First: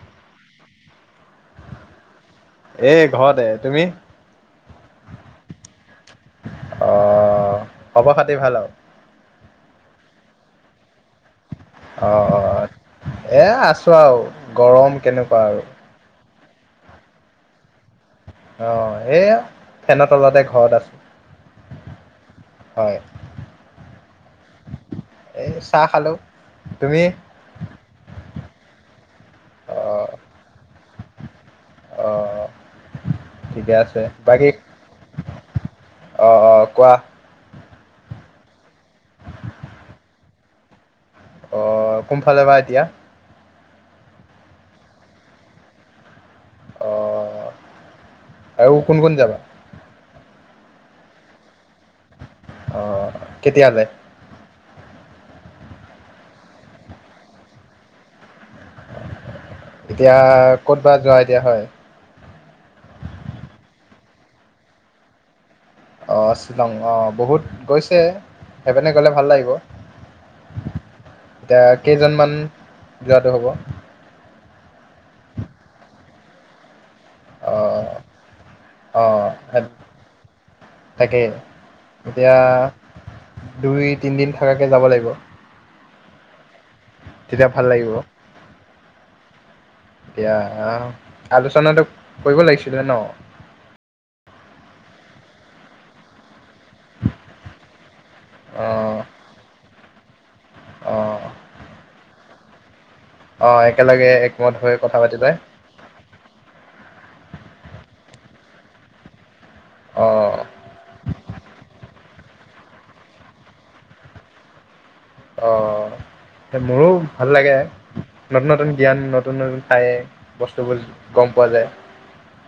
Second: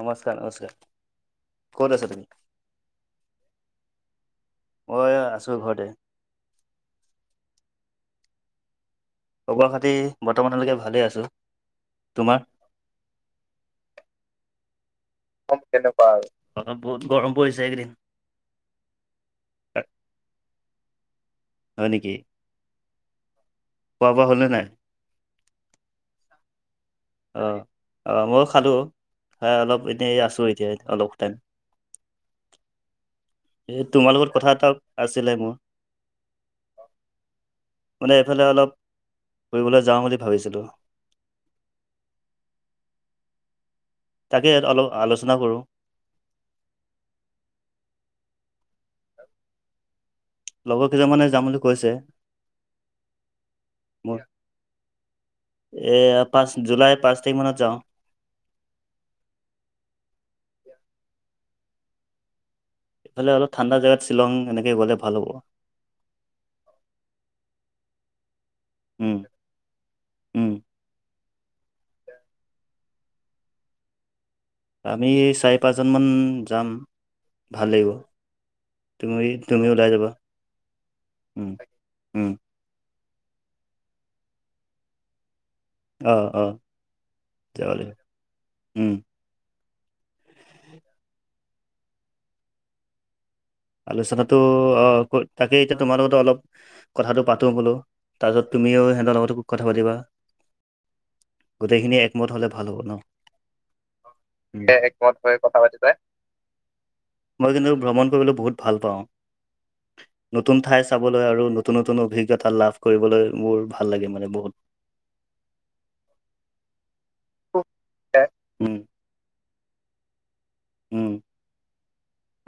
নমস্কাৰ নমস্কাৰ ক'ত আছা তুমি? এ ঘৰতে তুমি অ' আছো ঘৰতে খব খাতি ভাল আৰু খব‌ খাতি বৰ্তমানলৈকে ভালে আছে অ' এ আছো আৰু কেনেকুৱা আৰু কেনেকুৱা বহুত গৰম পৰিছে একদিন অ' এইয়া ফেনৰ তলতে ঘৰত আছো হয় নেকি, হয় খোৱা বোৱা হলনে নাই? এই চাহ খালোঁ। অহ অহ ময়ো খালো খাই অলপ এতিয়া এই ৰাস্তা এতিয়া ইয়াত অলপ টাইম। আহ। ঠিকে এই আছে তোমাৰ লগত কথা বাকী এটা আছিলে মোৰ। অহ অহ কোৱা। মানে এইফালে অলপ ফুৰিবলৈ যাওঁ বুলি ভাবিছিলোঁ। অহ কোনফালে বা এতিয়া? তাকে ইয়াত অলপ আলোচনা কৰোঁ। অহ আৰু কোন কোন যাবা? লগৰকেইজনমানে যাম বুলি কৈছে আহ কেতিয়ালে? এ পাঁচ জুলাইৰ পাঁচ তাৰিখ মানত যাওঁ। এতিয়া ক'ত বা যোৱা এতিয়া হয়। এইফালে অলপ ঠাণ্ডা জাগাত শ্বিলং এনেকে গ'লে ভাল হ'ব। অঁ' শ্বিলং অঁ' বহুত গৈছে সেইপিনে গ'লে উম, ভাল লাগিব। উম। এতিয়া কেইজনমান যোৱাটো হ'ব? আমি চাৰি পাঁচজন মান যাম। ভাল অঁ লাগিব তুমি তুমিও ওলাই যাবা। তাকেই উম উম এতিয়া দুই তিনিদিন থকাকে যাব লাগিব। অঁ' অঁ' তেতিয়া ভাল যাব লাগিব উম। এতিয়া আলোচনাটো কৰিব লাগিছিলে ন। আলোচনাটো তাকেই এতিয়া তোমাৰ লগতো অলপ কথাটো পাতো বোলো। তাৰপিছত তুমিও সিহঁতৰ লগতো কথা পাতিবা। অহ। গোটেইখিনি একমত হলে ভাল হ'ব ন। একেলগে একমত হৈ কথা একমত পাতিলে হৈ কথা পাতিব মই কিন্তু ভ্ৰমণ কৰিবলৈ বহুত ভাল পাওঁ অঁ নতুন ঠাই চাবলৈ আৰু নতুন নতুন অভিজ্ঞতা লাভ কৰিবলৈ মোৰ ভাল লাগে মানে বহুত। অহ মোৰো ভাল লাগে নতুন নতুন উম জ্ঞান নতুন নতুন খায়েই বস্তুবোৰ উম গম পোৱা যায়।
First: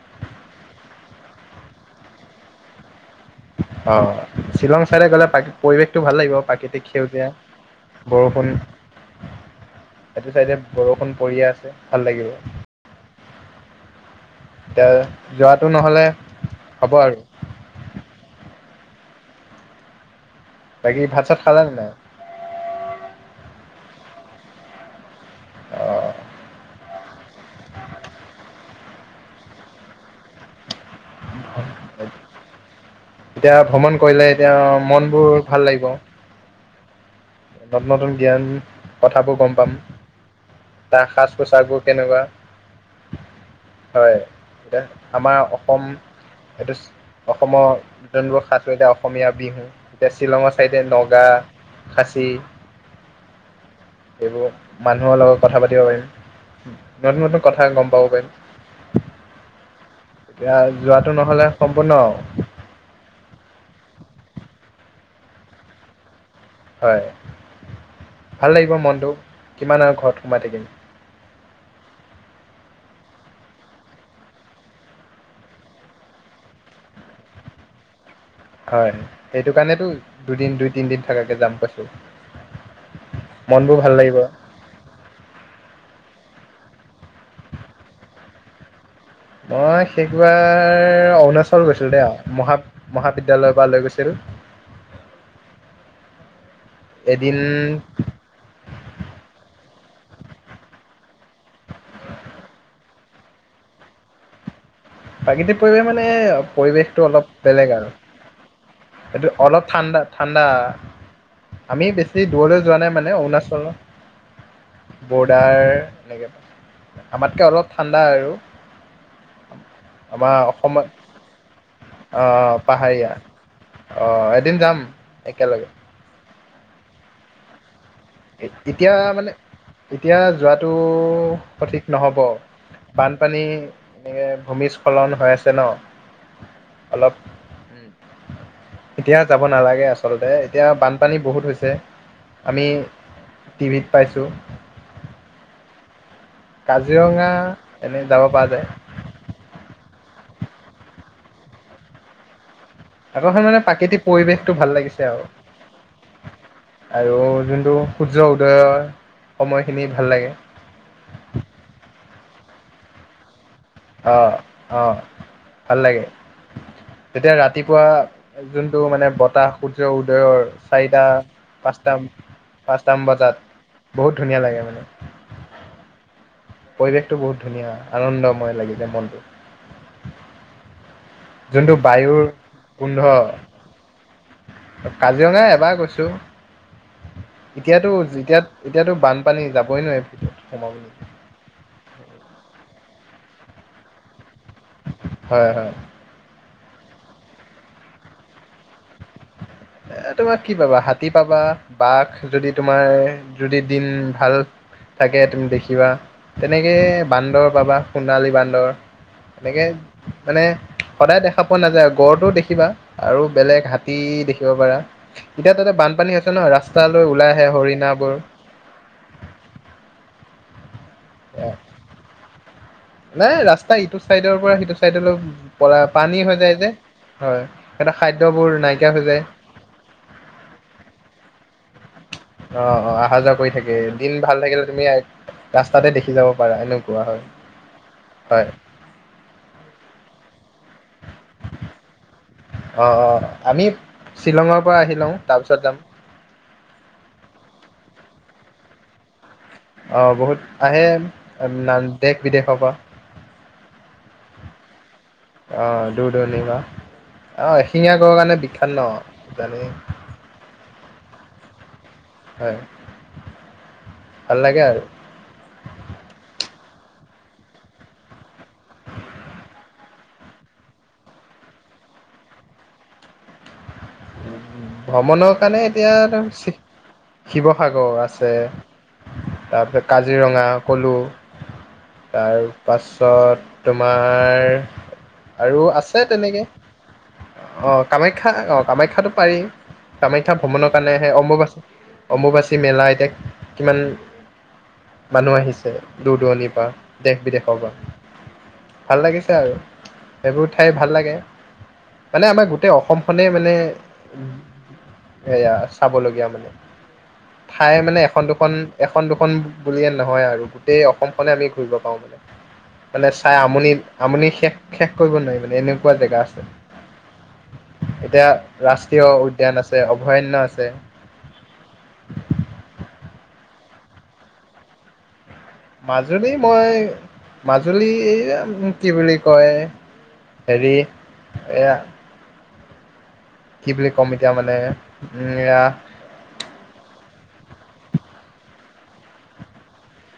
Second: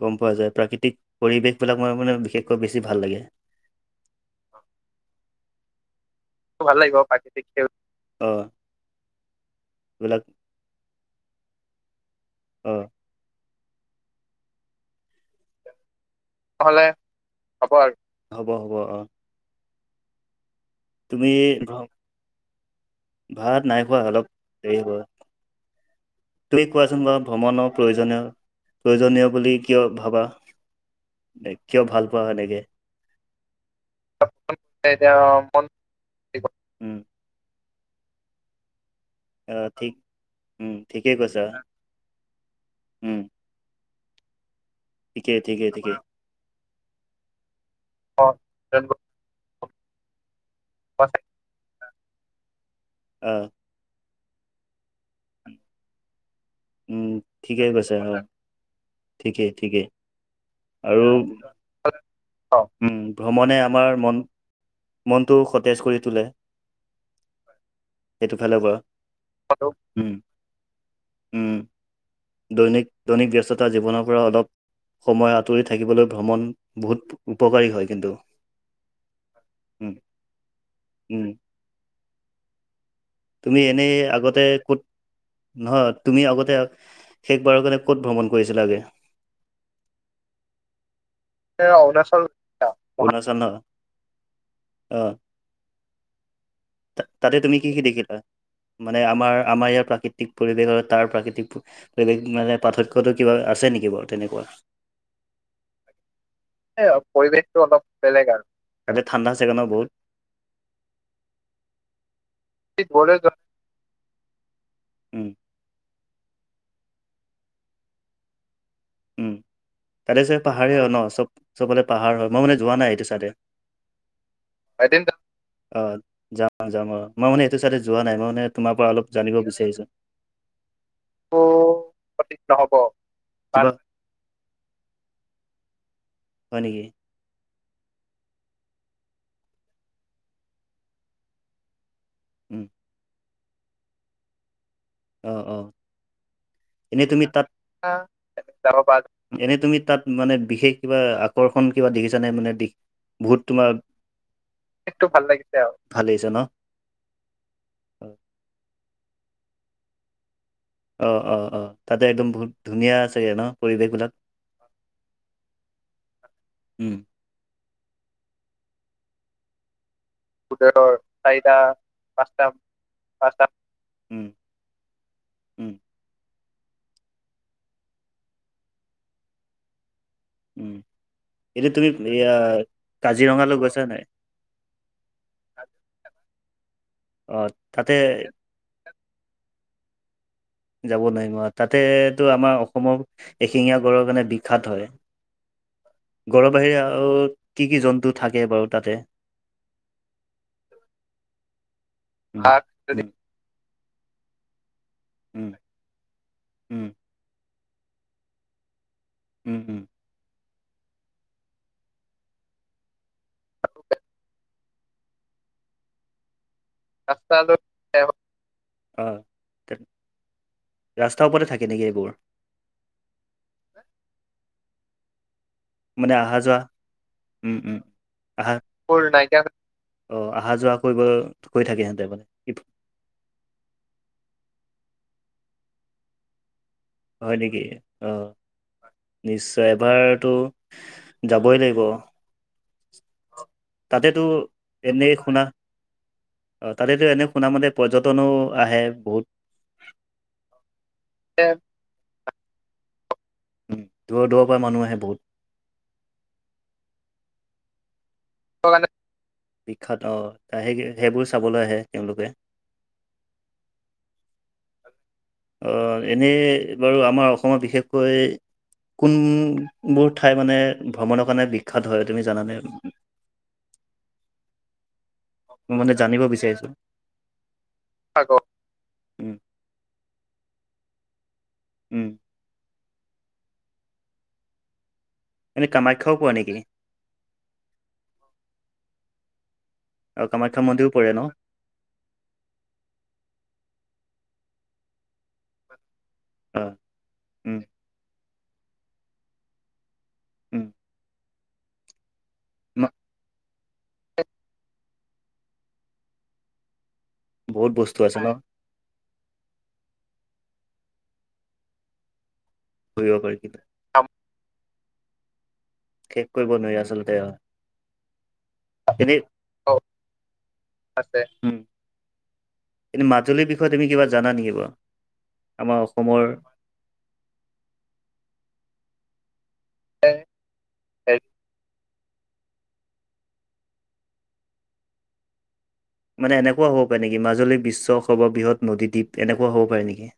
গম পোৱা যায় প্ৰাকৃতিক পৰিৱেশবিলাক মই মানে বিশেষকৈ বেছি ভাল লাগে। অহ শ্বিলং চাইদে গ'লে পৰিৱেশটো ভাল লাগিব ভাল প্ৰাকৃতিক লাগিব সেউজীয়া। প্ৰাকৃতিক সেউজ অ বৰষুণ এইবিলাক সেইটো চাইডে বৰষুণ পৰিয়ে আছে ভাল লাগিব। অহ। এতিয়া যোৱাটো নহলে নহ'লে হ'ব আৰু হ'ব আৰু হ'ব হ'ব অহ। বাকী ভাত চাত খালানে নে ভ্ৰ- নাই? ভাত নাই খোৱা অলপ দেৰি হব। অ'। তুমি কোৱাচোন বাৰু ভ্ৰমণৰ প্ৰয়োজনীয় প্ৰয়োজনীয় বুলি কিয় ভাবা? মানে কিয় ভাল পোৱা সেনেকে। এতিয়া ভ্ৰমণ কৰিলে এতিয়া মন এতিয়া বোৰ উম নতুন নতুন জ্ঞান কথাবোৰ গম অ', পাম ঠিক উম, তাৰ ঠিকেই সাজ কৈছা পোছাকবোৰ কেনেকুৱা। উম, হয় এতিয়া আমাৰ ঠিকেই ঠিকেই অসম ঠিকেই। এইটো অসমৰ জিমানবোৰ--অসমীয়া বিহু এতিয়া শ্বিলঙৰ চাইডে নগা, খাচী আহ। সেইবোৰ মানুহৰ লগত কথা পাতিব পাৰিম। উম নতুন নতুন কথা ঠিকে গম কৈছে পাব অ পাৰিম ঠিকেই ঠিকেই এতিয়া আৰু যোৱাটো নহ'লে সম্পূৰ্ণ উ ভ্ৰমণে আমাৰ মন মনটো সতেজ কৰি তোলে। হয় সেইটো ভাল ফালৰ লাগিব পৰা। মনটো কিমান আৰু উম, ঘৰত সোমাই থাকিম উম। দৈনিক দৈনিক ব্যস্ততা জীৱনৰ পৰা অলপ সময় আঁতৰি থাকিবলৈ ভ্ৰমণ বহুত উপকাৰী হয় কিন্তু। হয় সেইটো কাৰণেতো উম দুদিন দুই তিনিদিন উম থকাকে যাম কৈছোঁ। তুমি এনেই আগতে ক'ত, নহয় তুমি আগতে শেষবাৰৰ কাৰণে ক'ত ভ্ৰমণ কৰিছিলা আগে। মই সেশবাৰ অৰুণাচল এ গৈছিল দেই অৰুণাচল মহা অৰুণাচল ন মহাবিদ্যয়ালয়ৰ পৰা লৈ গৈছিল অ তাতে এদিন তুমি কি - কি দেখিলা মানে আমাৰ আমাৰ ইয়াত প্ৰাকৃতিক পৰিৱেশ আৰু তাৰ প্ৰাকৃতিক পৰিৱেশ মানে পাৰ্থক্যতটো কিবা আছে নেকি বাৰু তেনেকুৱা প্ৰাকৃতিক পৰিৱেশ মানে এ পৰিৱেশটো অলপ পৰিৱেশটো বেলেগ অলপ আৰু বেলেগ আৰু তাতে ঠাণ্ডা এইটো চাগে ন অলপ বহুত? ঠাণ্ডা ঠাণ্ডা। আমি বেছি দূৰলৈ যোৱা নাই মানে দূৰলৈ যোৱা অৰুণাচলৰ উম বৰ্ডাৰ আমাতকৈ অলপ ঠাণ্ডা আৰু। উম, তাতে আমাৰ চ পাহাৰেই অসমত হয় ন চব চবে পাহাৰ হয় মই আহ মানে যোৱা নাই পাহাৰীয়া এইটো চাইদে, আহ এদিন যাম একেলগে, অ', অ, যাম মই মানে এইটো চাইদে এতিয়া মানে এতিয়া যোৱাটো সঠিক নহ'ব। সঠিক নহ'ব কিবা বানপানী কাৰণ এ ভূমিস্খলন হৈ আছে ন' হয় নেকি? অলপ উম, এতিয়া যাব নালাগে আচলতে এতিয়া বানপানী বহুত হৈছে। উম, আমি টিভিত পাইছোঁ। অ' অ' এনেই তুমি কাজিৰঙা তাত অ, এনে যাব পৰা যায় যাব পাৰা এনেই তুমি তাত মানে বিশেষ কিবা আকৰ্ষণ কিবা দেখিছা নাই মানে। বহুত আগখন মানে তোমাৰ প্ৰাকৃতিক পৰিৱেশটো ভাল টো লাগিছে ভাল আৰু লাগিছে ভাল লাগিছে ন আৰু যোনটো সূৰ্য উদয়ৰ সময়খিনি ভাল লাগে অ - অ - অ তাতে একদম বহুত ধুনীয়া চাগে ন। পৰিৱেশবিলাক অ- অ ভাল লাগে উম। তেতিয়া ৰাতি। ৰাতিপুৱা যোনটো মানে বতাহ উদয়ৰ উদয়ৰ চাৰিটা চাৰিটা পাঁচটা পাঁচটামান বজাত পাঁচটা বহুত উম। ধুনীয়া লাগে মানে উম, পৰিৱেশটো বহুত ধুনীয়া আনন্দময় লাগি যাই মনটো। উম, এতিয়া যোনটো তুমি বায়ুৰ এয়া গোন্ধ কাজিৰঙালৈ গৈছা নাই। কাজিৰঙা এবাৰ গৈছো অ', এতিয়াতো তাতে যেতিয়া এতিয়াতো বানপানী যাব। গৈ নোৱাৰি। সোমাব যাব নোৱাৰিম তাতেতো আমাৰ অসমৰ এশিঙীয়া গড়ৰ কাৰণে, বিখ্যাত হয় হয় হয় গড় বাহিৰে আৰু কি কি জন্তু থাকে বাৰু তাতে, এ তোমাৰ কি পাবা হাতী পাবা বাঘ উম, যদি তোমাৰ উম, যদি দিন ভাল থাকে তুমি উম, দেখিবা তেনেকে উম, বান্দৰ পাবা সোণালী বান্দৰ, উম, এনেকে উম। মানে। সদায় দেখা পোৱা নাযায় গড়টোও দেখিবা আৰু বেলেগ হাতী দেখিবা। চাব পাৰা এতিয়া তাতে বানপানী আছে ন ৰাস্তা ৰাস্তলৈ ওলায় আহে, ৰাস্তালৈ হৰিণাবোৰৰ। অ', ৰাস্তাৰ ওপৰতে অ' থাকে নেকি এইবোৰ? নাই ৰাস্তা ইটো চাইডৰ পৰা, সিটো চাইডলৈ। পলায়, মানে পানী আহা হয় নে যোৱা ইয়াতে, হয়। উম, উম, সিঁহতৰ খাদ্যবোৰ নাইকিয়া হৈ যায়। অ অহা-যোৱা কৰিব, কৰি থাকে হেঁতে মানে অ', অ অহা-যোৱা কৰি থাকে। দিন ভাল থাকিলে তুমি ৰাস্তাতে দেখি যাব পাৰা এনেকুৱা হয় নেকি? অ হয় নিশ্চয় এবাৰ টো যাবই লাগিব। অ', অ আমি তাতেতো শ্বিলংৰ পৰা আহি এনেই লওঁ, শুনা তাৰপিছত যাম। অ তাতেতো এনে শুনা মতে পৰ্যটনো আহে বহুত। অহ বহুত আহে দেশ-বিদেশৰ পৰা। উম, দূৰৰ দূৰৰ পৰা মানুহ আহে বহুত। আহ দূৰ-দূৰণিৰ পা অহ এশিঙীয়া কাৰণে বিখ্যাত ন‌ জানেই। বিখ্যাত অ' সেই সেইবোৰ চাবলৈ আহে। তেওঁলোকে। হয় ভাল লাগে আৰু এনেই বাৰু আমাৰ অসমত বিশেষকৈ কোনবোৰ ঠাই মানে ভ্ৰমণৰ কাৰণে বিখ্যাত হয় তুমি জানানে? ভ্ৰমণৰ কাৰণে মই এতিয়া মানে জানিব বিচাৰিছোঁ। শিৱসাগৰ আছে উম, তাৰপিছত কাজিৰঙা সলো উম, তাৰপাছত তোমাৰ আৰু এনে আছে, কামাখ্যাও পৰে তেনেকৈ নেকি? অঁ, কামাখ্যা অঁ, কামাখ্যাটো পাৰিম। আৰু কামাখ্যা ভ্ৰমণৰ মন্দিৰো পৰে কাৰণেহে ন? অম্বুবাচী, অম্বুবাচী মেলা এতিয়া কিমান মানুহ আহিছে দূৰ-দূৰণিৰ পৰা, অ' উম, দেশ-বিদেশৰ পৰা। ভাল লাগিছে আৰু সেইবোৰ উম, ঠাই ভাল লাগে। মানে আমাৰ গোটেই অসম খনে মানে সেয়া, চাবলগীয়া মানে। বহুত ঠাই মানে বস্তু আছে ন এখন-দুখন, এখন-দুখন বুলিয়ে নো নহয় আৰু গোটেই অসম খনে আমি ঘূৰিব পাওঁ। মানে ঘূৰিব চাই পাৰি কিন্তু। আমনি আমনি শেষ শেষ কৰিব নোৱাৰি মানে এনে শেষ কৰিব নোৱাৰি আচলতে এতিয়া ৰাষ্ট্ৰীয় উদ্যান এনেই আছে, অভয়াৰণ্য আছে আছে। এই মাজুলীৰ বিষয়ে তুমি কিবা জানা নেকি বাৰু? আমাৰ অসমৰ মাজুলী মই মাজুলী কি বুলি কয় হেৰি এয়া কি বুলি কম এতিয়া মানে, উম এয়া মানে এনেকুৱা হ'ব পাৰে নেকি? মাজুলী বিশ্ব সৰ্ববৃহৎ নদীদ্বীপ। এনেকুৱা হ'ব পাৰে নেকি?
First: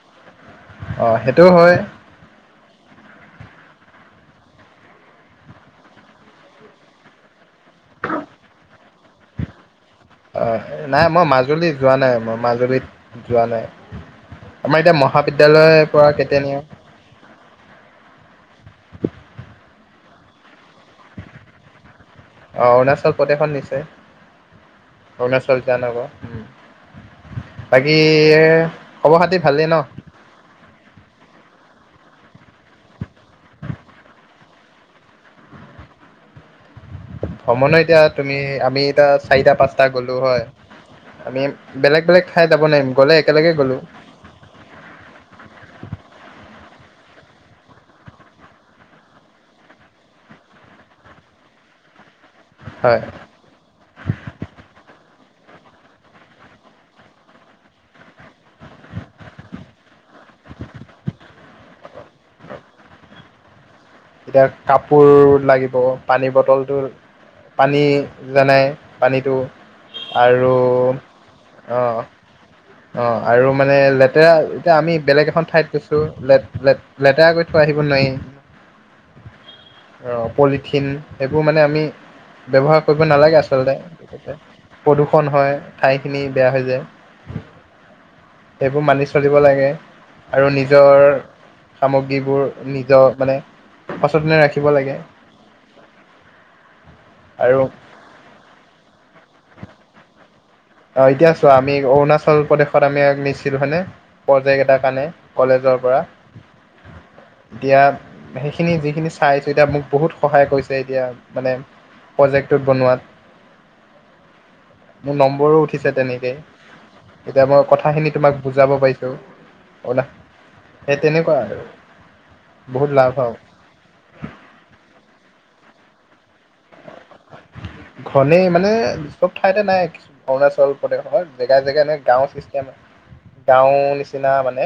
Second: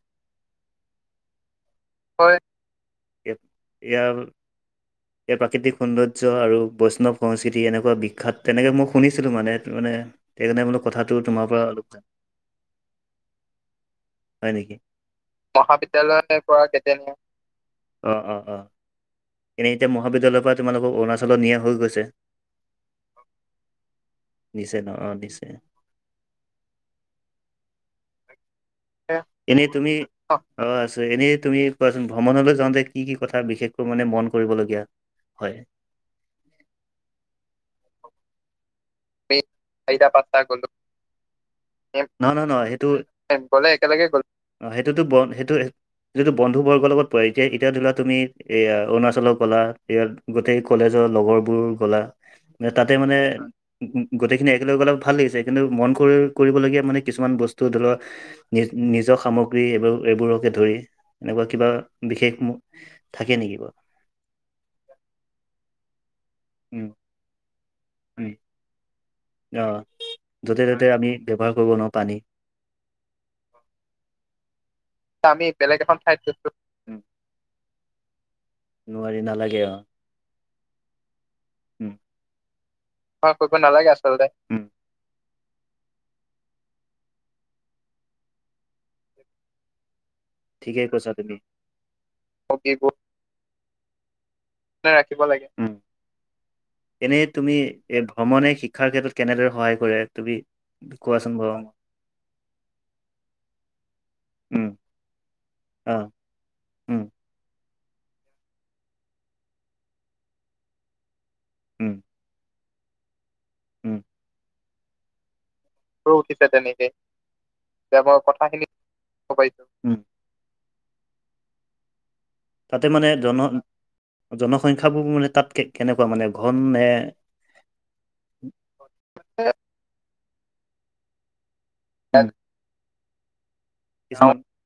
অ সেইটোও হয়। হয়। ইয়াৰ ইয়াৰ প্ৰাকৃতিক সৌন্দৰ্য্য আৰু বৈষ্ণৱ সংস্কৃতি এনেকুৱা বিখ্যাত, তেনেকে মই শুনিছিলো মানে মানে অ সেইকাৰণে বোলো নাই কথাটো মই তোমাৰ মাজুলী যোৱা পৰা নাই মই মাজুলীত যোৱা নাই হয় নেকি আমাৰ এতিয়া মহাবিদ্যালয়ৰ পৰা মহাবিদ্য়ালয় কেতিয়া নিয়ে কৰা অ-অ-অ। এনেই এতিয়া মহাবিদ্যালয়ৰ পৰা তোমোলোকক অৰুণাচলত নিয়া হৈ গৈছে। অ অৰুণাচল প্ৰদেশত নিছে। নিছে ন অ', নিছে। অৰুণাচল য নবা বাকী খবৰ খাতি ভালেই এনেই ন তুমি অ আছে, এনেই তুমি কোৱাচোন ভ্ৰমণলৈ যাওঁতে কি কি কথা বিশেষকৈ মানে মন কৰিবলগীয়া হয়? ভ নহয় এতিয়া তুমি আমি এতিয়া [unintelligible] চাৰিটা পাঁচটা গ'লো হয় আমি বেলেগ বেলেগ নহ ঠাই নহ যাব নহয় সেইটো, নোৱাৰিম গ'লে একেলগে গ'লে গ'লো একেলগে গ'ল, সেইটোতো বন সেইটো যিটো বন্ বন্ধু বৰ্গৰ লগত পোৱা এতিয়া এতিয়া ধৰিলা তুমি এয়া অৰুণাচলত গ'লা ইয়াত গোটেই ক'লেজৰ লগৰবোৰ গ'লা তাতে হয় মানে গোটেইখিনি একেলগে অলপ ভাল লাগিছে, কিন্তু মন কৰিব কৰিবলগীয়া মানে কিছুমান বস্তু ধৰি লোৱা নি নিজৰ স সামগ্ৰী এইব এইবোৰকে ধৰি এনেকুৱা কিবা বিশেষ থাকে নেকি বাৰু। এতিয়া কাপোৰ লাগিব পানী উম। বটলটোৰ পানী উম, যেনে পানীটো অ আৰু য'তে ত'তে আমি ব্যৱহাৰ কৰিব নোৱাৰো অ'। পানী। অ' আৰু মানে লেতেৰা, এতিয়া আমি বেলেগ এখন ঠাইত গৈছোঁ লেত-লেত-লেতেৰা কই থৈ আহিব নোৱাই। নোৱাৰি নালাগে অ' পলিথিন এবোৰ মানে আমি উম। ব্যৱহাৰ কৰিব ব্যৱহাৰ নালাগে কৰিব আচলতে। নালাগে আচলতে। উম প্ৰদূষণ হয়, ঠাইখিনি বেয়া হৈ যায়। এইবো মানি চলিব লাগে। আৰু ঠিকেই নিজৰ কৈছা তুমি। সামগ্ৰীবোৰ হবিবোৰ নিজৰ মানে সচেতনে ৰাখিব লাগে ৰাখিব লাগে। এনে তুমি আৰু এ ভ্ৰমণে শিক্ষাৰ ক্ষেত্ৰত কেনেদৰে সহায় কৰে তুমি অ' এতিয়া কোৱাচোন বাৰু চোৱা আমি অৰুণাচল প্ৰদেশত আমি নিছিল হয়নে, প্ৰজেক্ট উম এটাৰ কাৰণে কলেজৰ ৰ অ পৰা উম এতিয়া হেখিনি যিখিনি চাইছো এতিয়া মোক বহুত সহায় কৰিছে এতিয়া মানে প্ৰজেক্ট তো বনোৱাত। উ। মোৰ নম্বৰো উঠি উঠিছে তেনেকে তেনেকে এতিয়া মই যে কথাখিনি মই তোমাক কথাখিনি বুজাব পাইছোঁ। ক'ব পাৰিছো। উম অনা সেই তেনেকুৱা আৰু। তাতে বহুত মানে লাভ আৰু জন জনসংখ্যা বোৰ মানে তাত কেনেকুৱা মানে। ঘন নে ঘনেই মানে চব উম ঠাইতে নাই কি অৰুণাচল প্ৰদেশৰ যে জেগাই জেগাই মানে গাঁও ছিষ্টেম, গাঁও নিচিনা কিছুমান মানে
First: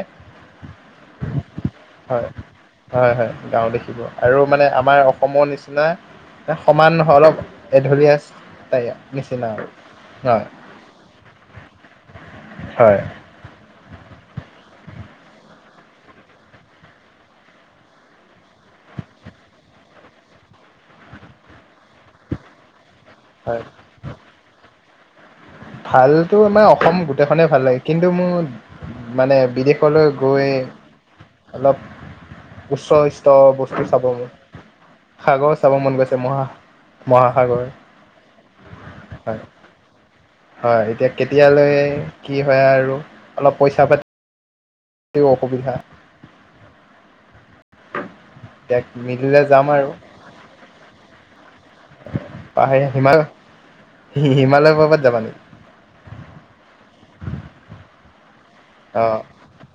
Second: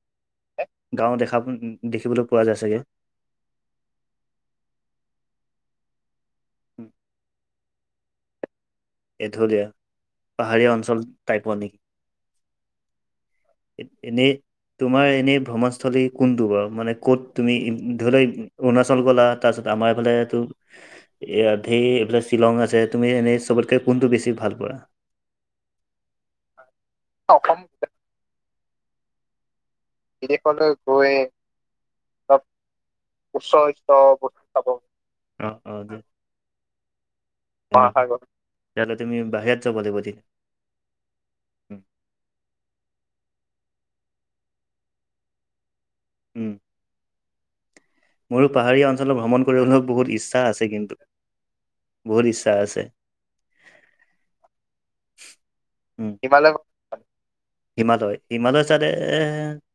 গাঁও দেখা দেখিবলৈ হয় পোৱা যায় চাগে হয়- হয় গাঁও দেখিব আৰু মানে আমাৰ অ সম নিচিনা এই উম, সমান নহয় অলপ এঢলীয়া আছ এঢলীয়া পাহাৰীয়া অঞ্চল টাইপৰ নি। হয় এ এনেই তোমাৰ এনে ভ্ৰমণস্থলী কোনটো বাৰু মানে ক'ত তুমি ধৰি লোৱা অৰুণাচল গ'লা। তাৰপাছত আমাৰ এইফালে টো এয়া ধেই এইফালে শ্বিলং আছে। তুমি এনেই হয় চবতকে কোনটো বেছি ভাল পোৱা। ভালতো মানে অসম গোটেখনে অসম ভাল লাগে কিন্তু মোৰ মানে বিদেশ ক'লৈ গৈ বিদেশলৈ গৈ অলপ অলপ উচ্চ স্তৰ উচ্চ বস্তু উচ্চ চাব মো বস্তু চাব সাগৰ চাব মন গৈছে। মহা মহাসাগৰ মহাসাগ, তেহ'লে তুমি হয় বাহিৰত যাব লাগিব যি হয় এতিয়া কেতিয়ালৈ কি হয় আৰু অলপ পইচা পাতি তিওঁ অসুবিধা। উ। মোৰো এতিয়া পাহাৰীয়া অঞ্চলত মিলিলে ভ্ৰমণ যাম কৰিবলৈ আৰু বহুত ইচ্ছা আছে কিন্তু। বহুত ইচ্ছা আছে। হি-হিমালয় পৰ্বত যাবা নি। হিমালয়-হিমালয় চাইদে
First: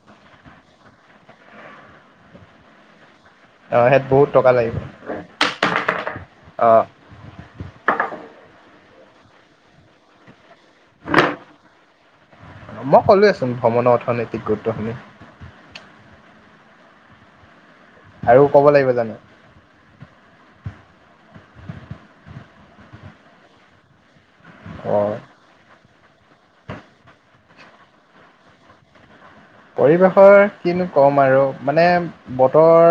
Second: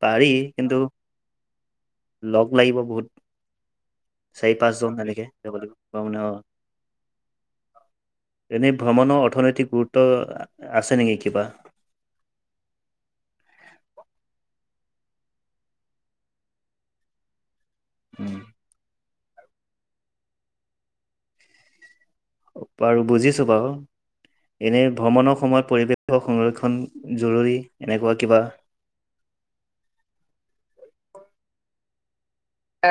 পাৰি। কিন্তু লগ লাগিব বহুত। অ সেইত বহুত টকা চাৰি লাগিব পাঁচজন এনেকে যাব লাগিব। অ' মানে অ'। এনে ভ্ৰমণৰ অৰ্থনৈতিক গুৰুত্ব আছে নেকি কিবা। মই ক'লোৱেচোন ভ্ৰমণৰ অৰ্থনৈতিক গুৰুত্ব খিনি। উম আৰু ক'ব লাগিব জানো। বাৰু বুজিছো বাৰু, এনে অ ভ্ৰমণৰ সময়ত পৰিৱেশ সংৰক্ষণ জৰুৰী এনেকুৱা কিবা। পৰিৱেশৰ কিনো কম আৰু মানে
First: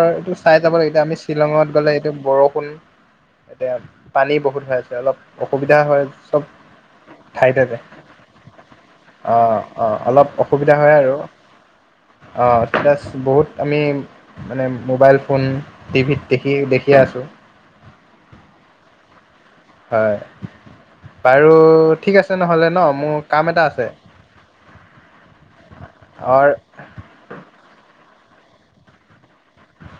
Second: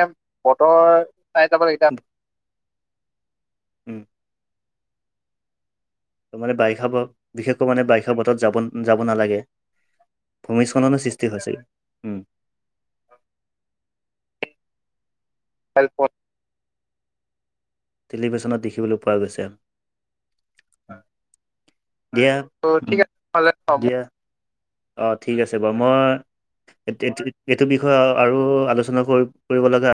এ, চাই যাব বতৰ লাগিব এতিয়া আমি চাই যাব শ্বিলঙত লাগিব গ'লে এতিয়া বৰষুণ এতিয়া উম পানী বহুত হৈ আছে অলপ অসুবিধা অসুবিধা হয়, ত' চব মানে বাৰিষা ব- বিশেষকৈ ঠাইতে যে মানে বাৰিষা বতৰত যাব যাব নালাগে অ', অ', অলপ অসুবিধা। বিধা হয় ভূমিস্খলনৰ আৰু। [unintelligible] উম। অ', [unintelligible] বহুত আমি মানে মোবাইল ফোন, টিভিত দেখি দেখিয়ে আছোঁ। টেলিভিশ্যনত দেখিবলৈ পোৱা গৈছে। হয়, বাৰু ঠিক দিয়া আছে ত' নহ'লে ন', ঠিক আছে মোৰ নহ'লে কাম এটা হ'ব আছে। দিয়া অ', ঠিক আছে বাৰু মই অৰ এইট এইটো বিষয়ে [unintelligible] আৰু আলোচনা কৰি কৰিব লগা